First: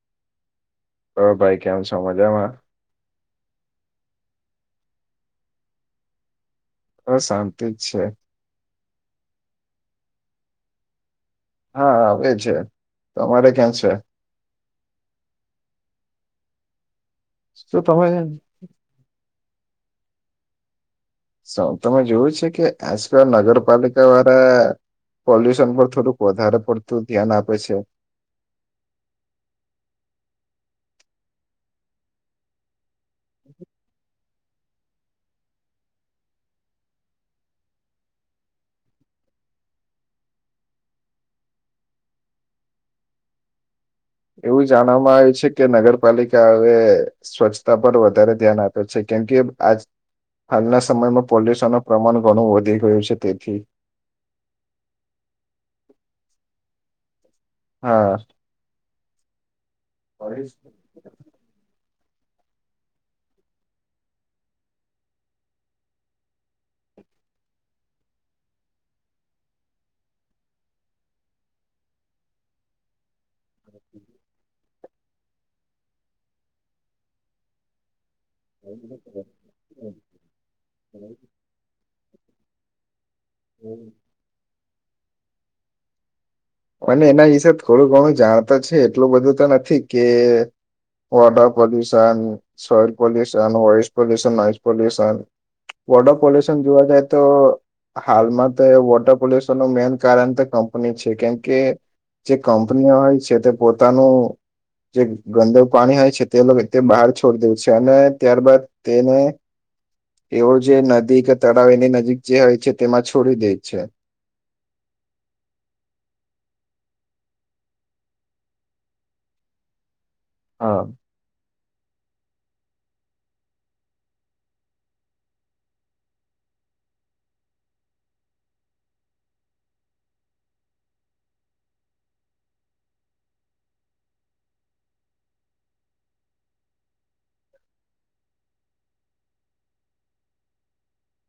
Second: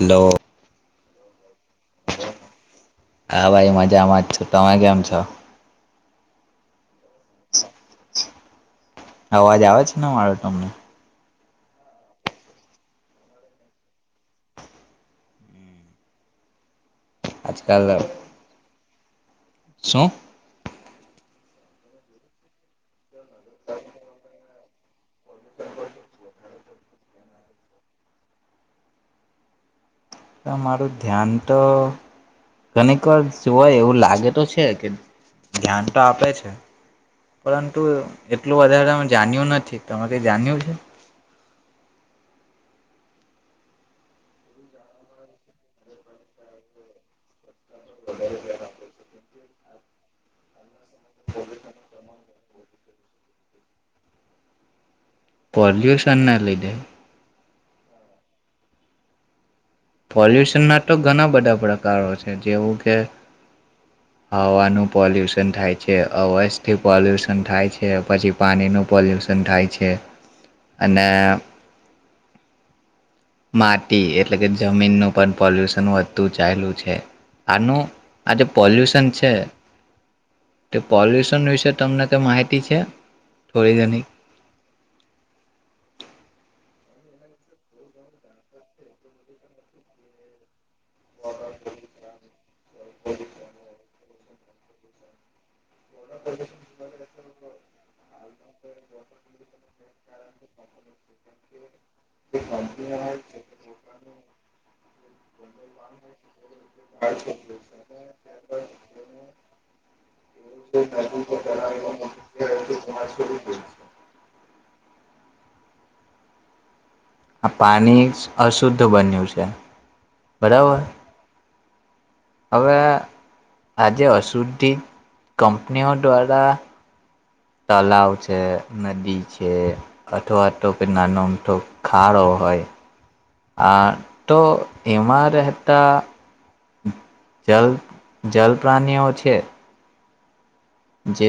Hello. હ ભાઈ, કેમ છો મજામાં? હા ભાઈ મજામાં જ છું, તમે કેમ છો? હ શાંતિ જ છે. અવાજ આવે છે ને મારો તમને? હા આવે છે, તમારે કેમ છે? શું આજકાલ તમે છે ને શું? શું તમે જોયું છે કે આજકાલ નગરપાલિકા વાળા પોલ્યુશન પર થોડુંક વધારે પડતું ધ્યાન આપે છે? અ મારું ધ્યાન તો કને ક જ હોય એવું લાગે તો છે. છે કે ધ્યાન તો આપે છે, પરંતુ એટલું વધારે અમે જાણ્યું નથી, તમે કઈ જાણ્યું છે? એવું જાણવામાં આવ્યું છે કે નગરપાલિકા હવે સ્વચ્છ તા પર વધારે ધ્યાન આપે છે કેમ કે આજ હલના સ મયમાં પોલ્યુશનનો પ્રમાણ ઘણું વધી ગયું છે તેથી પોલ્યુશનના લીધે? હા. પોલ્યુશનના તો ઘણા બધા પ કારો છે જેવું કે, હવાનું પોલ્યુશન થાય છે, અવાજથી પોલ્યુશન થાય છે, પછી પાણીનું પોલ્યુશન થાય છે અને માટી એટલે કે જમીનનું પણ પોલ્યુશન વધતું ચાઇલુ છે, આનું આજે પોલ્યુશન છે, તે પોલ્યુશન વિશે તમને તો માહિતી છે થોડી ઘણી? અને એના વિશે થોડું ઘણું જાણ તો છે એટલું બધું તો નથી કે water pollution, soil pollution, voice pollution, noise pollution. Water pollution જોવા જાય તો હાલમાં તો વોટર પોલ્યુશનનું મેન કારણ તે કંપની છે કેમ કે જે કંપનીઓ હોય છે તે પોતાનું જે ગંદુ પાણી હોય છે તે લોકો તે બહાર છોડી દે છે અને ત્યારબાદ તેને એવો જે નદી કે તળાવ એની નજીક જે હોય છે તેમાં છોડી દે છે. [inaudible] આ પાણી અશુદ્ધ બન્યું છે. બરાબર. હા હવે આજે અશુદ્ધિત કંપનીઓ દ્વારા. તલાવ છે નદી છે અથવા તો કોઈ નાનો મોઠો ખાડો હોય આ તો એમાં રહેતા જલ જલ પ્રાણીઓ છે. જે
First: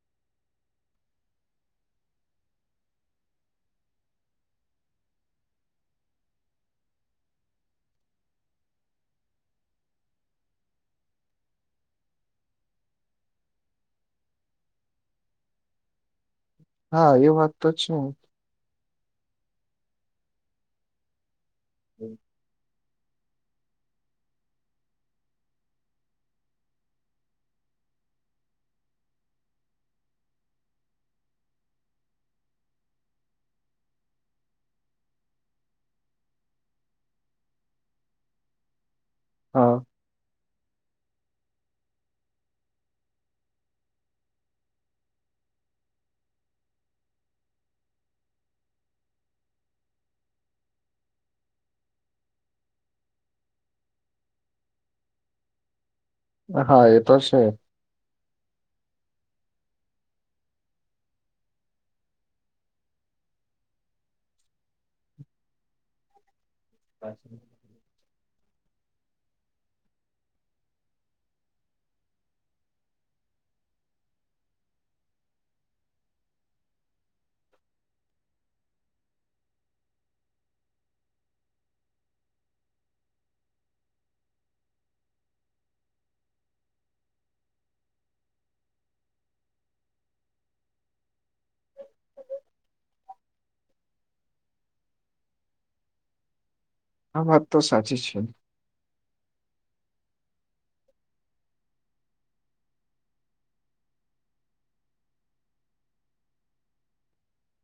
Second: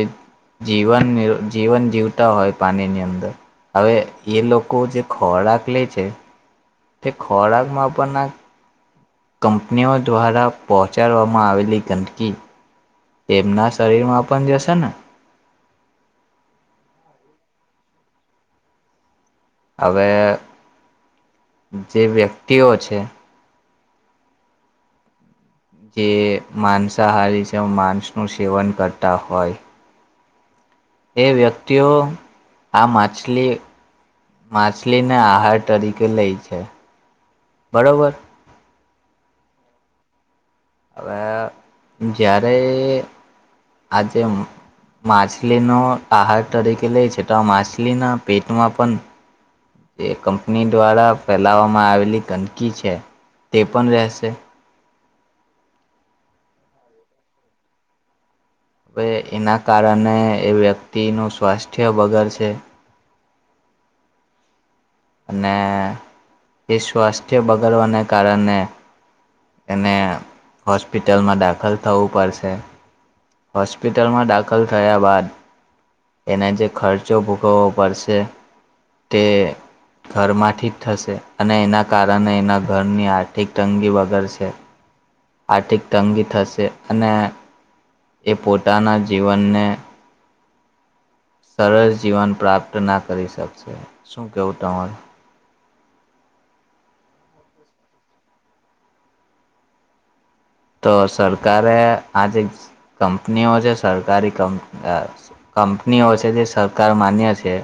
જીવન જીવન જીવતા હોય પાણીની અંદર હવે એ લોકો જે ખોરાક લે છે તે ખોરાકમાં પણ. કંપનીઓ દ્વારા પહોંચાડવામાં આવેલી ગંદકી તેમના શરીરમાં પણ જશે ને. હા એ વાત તો જ હવે. જે વ્યક્તિઓ છે. છે. જે માનસાહારી જે માસ નું સેવન કરતા હોય. એ વ્યક્તિઓ આ માછલી માછલીને આહાર તરીકે લઈ છે બરોબર. હા. હવે જ્યારે આજે માછલીનો આહાર તરીકે લે છે તો આ માછલીના પેટમાં પણ એ કંપની દ્વારા ફેલાવામાં આવેલી ગંદકી છે તે પણ રહેશે. હા એ તો છે. હવે એના કારણે એ વ્યક્તિનું સ્વાસ્થ્ય બગર સે અને. એ સ્વાસ્થ્ય બગાડવાને કારણે. એને હોસ્પિટલમાં દાખલ થવું પડશે હોસ્પિટલમાં દાખલ થયા બાદ એને જે ખર્ચો ભૂગવવો પડશે તે ઘરમાંથી જ થશે અને એના કારણે એના ઘરની આર્થિક તંગી વગર. છે. આર્થિક તંગી થશે અને. એ પોતાના જીવનને. સરસ જીવન પ્રાપ્ત ના કરી શકશે શું કેવું તમારુ. આ વાત તો સાચી છે. તો સરકારે આ જે કંપનીઓ છે સરકારી કંપ કંપનીઓ છે જે સરકાર માન્ય છે.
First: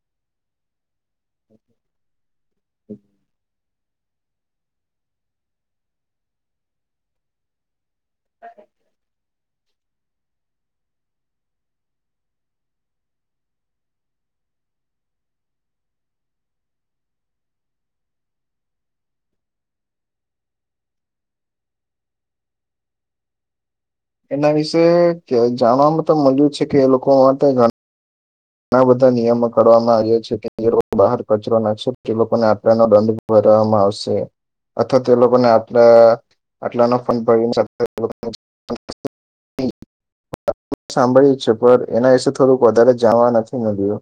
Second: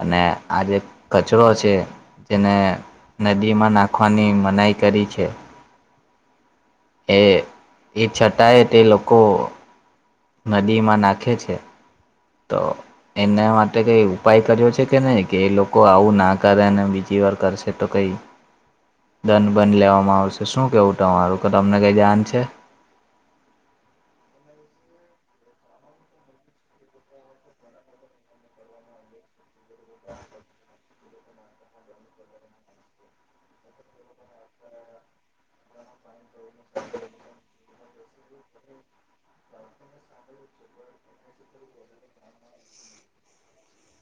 અને આજે કચરો છે જેને નદીમાં નાખ. નાખવાની મનાઈ કરી છે. એ એ છતાએ તે લોકો. નદીમાં નાખે છે તો એને માટે કઈ ઉપાય કર્યો છે કે નહી કે એ લોકો આવું ના કરે અને બીજી વાર કરશે તો કઈ દંડ બંધ લેવામાં આવશે શું કેવું તમારું કે તમને કઈ જાાન છે. એના વિશે જાણવામાં તો મજું છે કે એ લોકો માટે. ઘણા બધા નિયમો કવામાં આવ્યા છે કે જે બહાર કચરો નાખશે તે લોકોને આપણાનો દંડ ભરવામાં આવશે અથવા તે લોકોને આપણા. એટલા ન ફ ભાઈયો ની સાથે સાંભળ્યું છે પણ એના વિષ થોડુંક વધારે. જાણવા નથી મલ્યું.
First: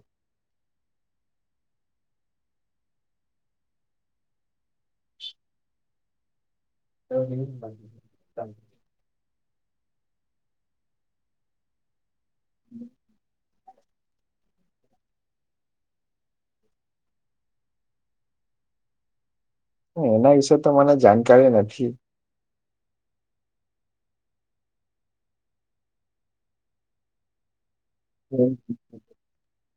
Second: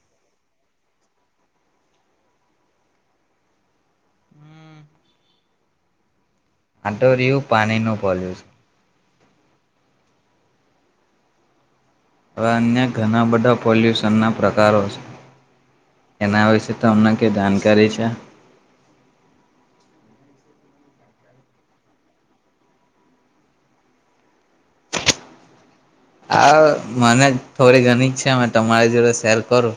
આ તો રિયુ પાણીનું પોલ્યૂશન હવે અન્ય ઘણા બધા. પોલ્યુશનના પ્રકારો છે એના વિશે તમને કે જાણકારી છે. એના વિશેે તો મને જાણકારી નથી. આ મને. થોડી ઘણી છે અમે તમારી જોડે શેર કરો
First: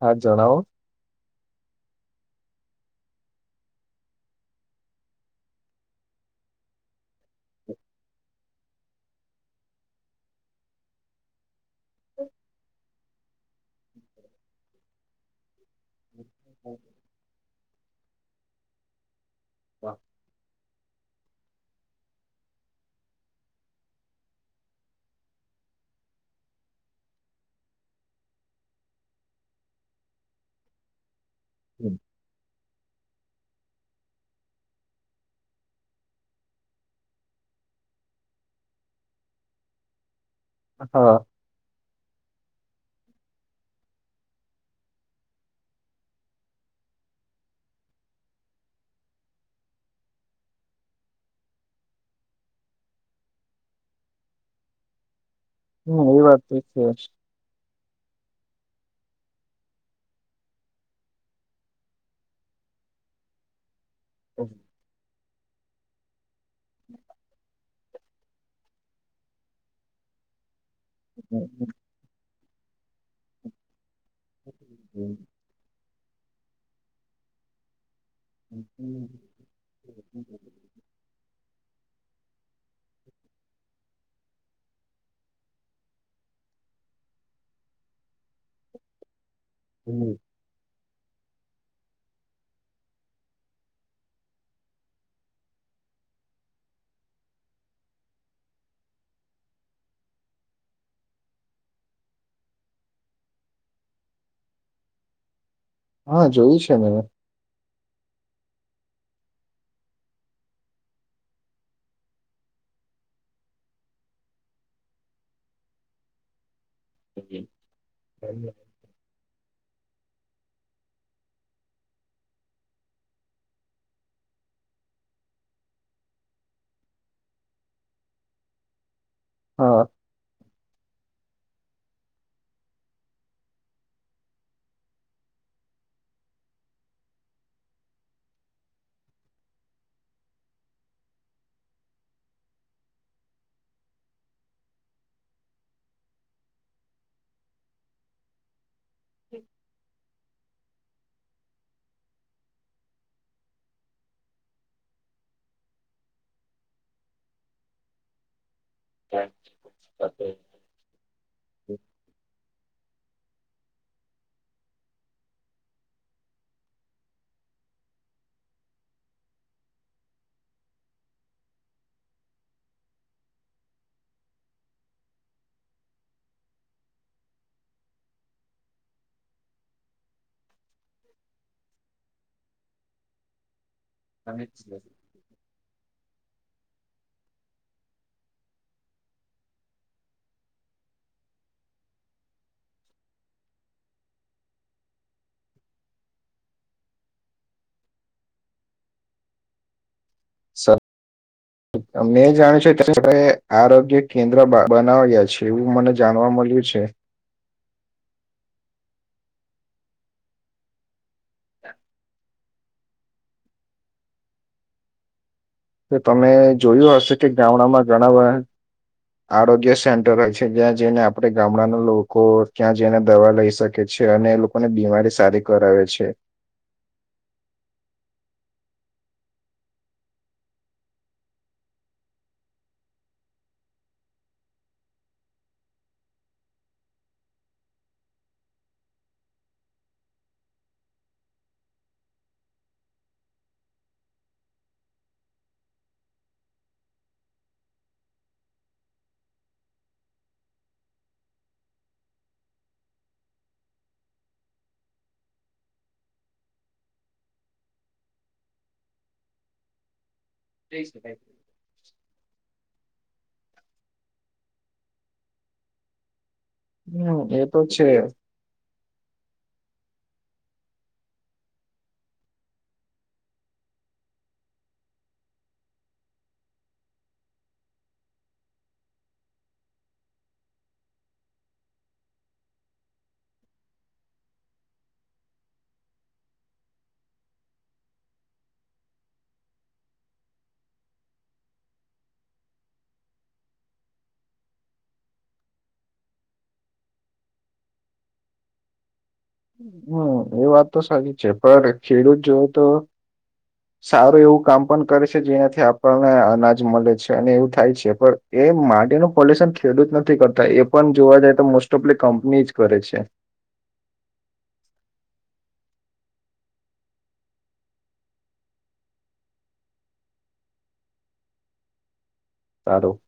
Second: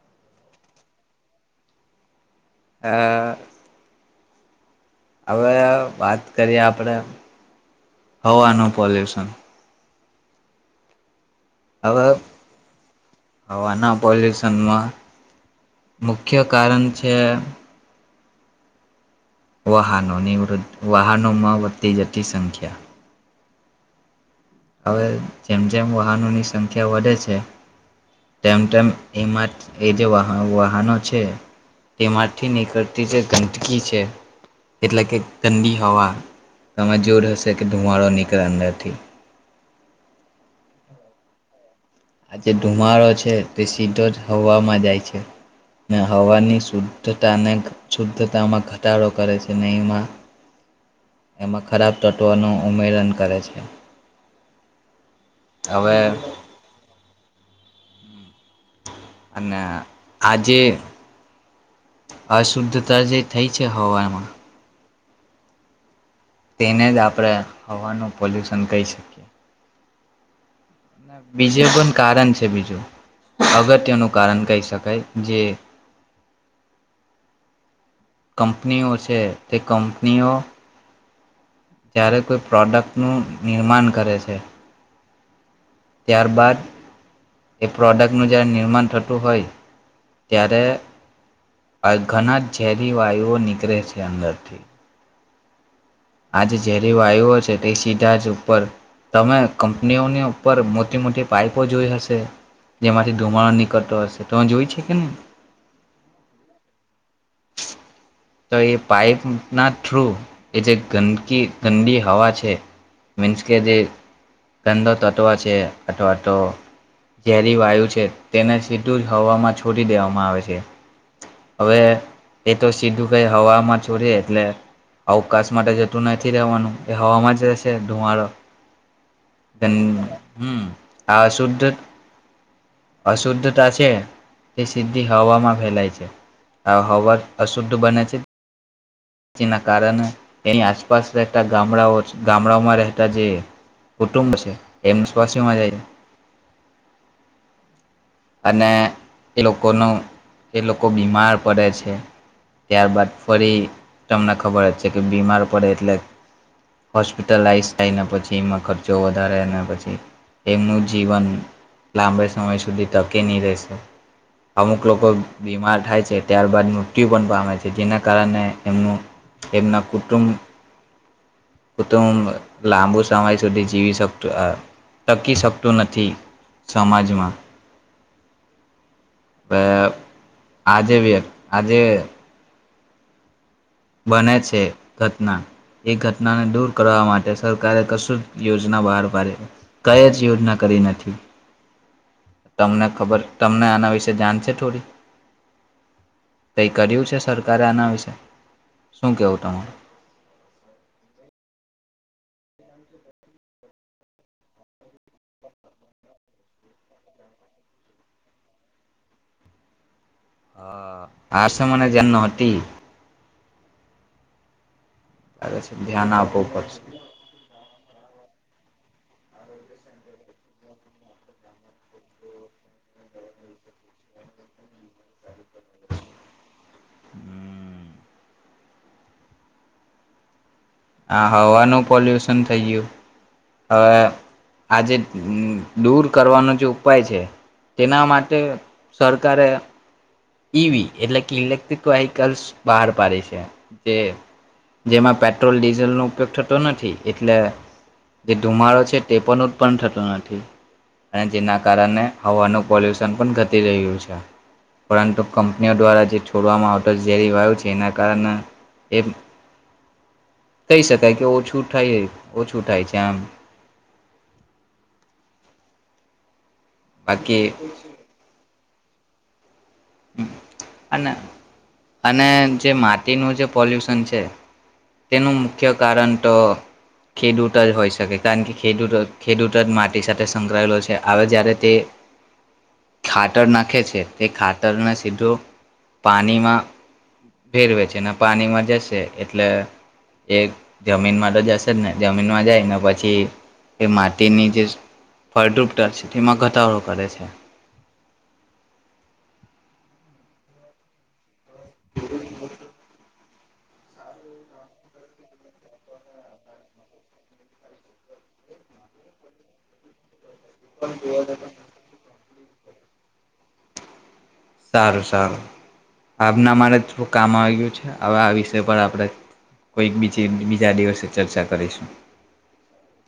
હા જણાવો [inaudible] હવે વાત કરીએ આપડે હવાનું પોલ્યુશન હવે હવાના પોલ્યુશનમાં મુખ્ય કારણ છે. વાહા નો વૃદધ વાહનોમાં વધતી જટી સંખ્યા હવે જેમ જેમ વાહનોની સંખ્યા વધે છે તેમ તેમ એમાં એ જે વાહનો છે એમાંથી કરતી જે ગંદકી છે એટલે કે ઠંડી હવા તમે જોર હશે કે ધુવાડો નીકળે અન્દરથી. હા. આ જે ધુમાડો છે તે સીધો જ હવામાં જાય છે, ને હવાની શુદ્ધતાને શુદ્ધતામાં ઘટાડો કરે છે ને એમાં એમાં ખરાબ તત્વોનું ઉમેરન કરે છે. હમ હવે એ વાત તો છે જ અને આજે અશુદ્ધતા જે થઈ છે ભવા એમાં તેને જ આપણેે હવાનું પોલ્યુશન કહી શકીએ બીજું પણ કારણ છે. બીજું અગત્યનું કારણ કહી શકાય જે કંપનીઓ છે તે કંપનીઓ જ્યારે કોઈ પ્રોડક્ટ નું નિર્માણ કરે છે. ત્યાર બાાદ એ પ્રોડક્ટનું જય્યારે નિર્માણ થતું હોય હમ ત્યારે ઘણા ઝેરી વાયુઓ નીકળે છે અંદરથી આજે ઝેરી વાયુઓ છે તે સીધા જ ઉપર તમે કંપનીઓની ઉપર મોટી મોટી પાઈપો જોઈ હશે જેમાંથી ધુમાડ નીકળતો હશે તો જોઈ છે કે નહિ હા જોયું છે મેને તો એ પાઈપના થ્રુ એ જે ગંદકી ગંદી હવા છે મીન્સ કે જે ગંદો તત્વો છે અથવા તો ઝેરી વાયુ છે તેના સિધુ હવામાં છોટી દેવામાં આવે છે હવે એ તો સીધું કઈ હમાં ચોરી એટલે અવકાશ માટે જતું નથી રહેવાનું એ હવામાં જ રહેશે ધુવાડો હા ધનદ હમ આ સુધ્ધ અશુદ્ધતા છે તે સીધી હવામાં ફેલાય છે આ હવા અશુદ્ધ બને છે, જેના કારણે એની આસપાસ રહેતા ગામડાઓ ગામડાઓમાં રહેતા જે કુટુંબો છે એમ સ્સીમાં જાય છે. અને એ લોકોનું એ લોકો બીમાર પડે છે ત્યારબાદ ફરી તમને ખબર જ છે કે બીમાર પડે એટલે હોસ્પિટલાઈઝ થાયને પછી એમાં ખર્ચ ચો વધારે અને પછી એમનું જીવન લાંબે સમય સુધી ટકી ની રહેશે અમુક લોકો બીમાર થાય છે, ત્યારબાદ મૃત્યુ પણ પામે છે જેના કારણે એમનું એમના કુટુંબ કુટુંબ લાંબુ સમય સુધી જીવી શકતું અ ટકી શકતું નથી સમાજમાં. અ આ જે વ્ય આ જે બને છે ઘટના એ ઘટ નાને દૂર કરવા માટે સરકારે કશું જ યોજના બહાર પાડી કંઈ જ યોજના કરી નથી તમને ખબર તમને આના વિશે જાણ છે થોડી? કઈ કર્યું છે સરકારે આના વિશે? શું કેવો તમે? સત્ મેં જાણ છે ત્યારે આરોગ્ય કેન્દ્ર બ બનાવ્યા છે એવું મને જાણવા મળ્યું છે. હા. આશ મને જે તે લાગે છે તો ધ્યાન તમે આપવું પડશે. જોયું હશે કે ગામડામાં ઘણા બધા આરોગ્ય સેન્ટર હોય છે જ્યાં જઈને આપણે ગામડાના લોકો ત્યાં જઈને દવા લઈ શકે છે અને એ લોકોને બીમારી સારી કરાવે છે. હમ્મ. આ હવાનું પોલ્યુસન થઈ ગ્યું હવે, આજે દૂર કરવાનો જે ઉપાય છે તેના માટે સરકારે ઈ વી એટલે કે ઇલેક્ટ્રિક વ્હીકલ્સ બહાર પાડી છે જે જેમાં પેટ્રોલ ડીઝલનો ઉપયોગ થતો નથી એટલે જે ધુમાડો છે તે પણ ઉત્પન્ન થતો નથી અને જેના કારને હવાનું પોલ્યુસન પણ ઘટી રહ્યું છે પરંતુ, કંપનીઓ દ્વારા જે છોડવામાં આવતો ઝેરી વાયુ છે એના કારણે એ કહી શકાય કે ઓછું થાય એ ઓછું થાય છે. તેમ હમ્મ એ તો છે. હ અને અને જે માટીનું જે પોલ્યુશન છે તેનું મુખ્ય કારણ તો ખેડૂત જ હોય શકે કારણ કે ખેડૂત ખેડૂત જ માટી સાથે સંકળાયેલો છે હવે જયારે તે ખાતર નાખે છે તે ખાતરને સીધું પાણીમાં ભેળવે છે અને પાણીમાં જશે એટલે એ જમીનમાં તો જશે જ ને જમીનમાં જાય ને તો પછી એ માટીની જે ફળદ્રુપતા છે તેમાં ઘટાડો કરે છે. હમ્મ એ વાત તો સાચી છે પણ ખેડૂત જોવ તો સારું એવું કામ પણ કરે છે જેનાથી આપણને અનાજ મળે છે અને એવું થાય છે પણ એ માટેનું પોલ્યુશન ખેડુત જ નથી કરતું એ પણ જોવા જાય તો મોસ્ટ ઓફ લી કંપની કરે છે. સારું સારું આમના મારે થોરુ કામ આવયું છે હવે આ વિષય પર આપણે કોઈક બીજી બીજા દિવસે ચર્ચા કરીશું. સારું.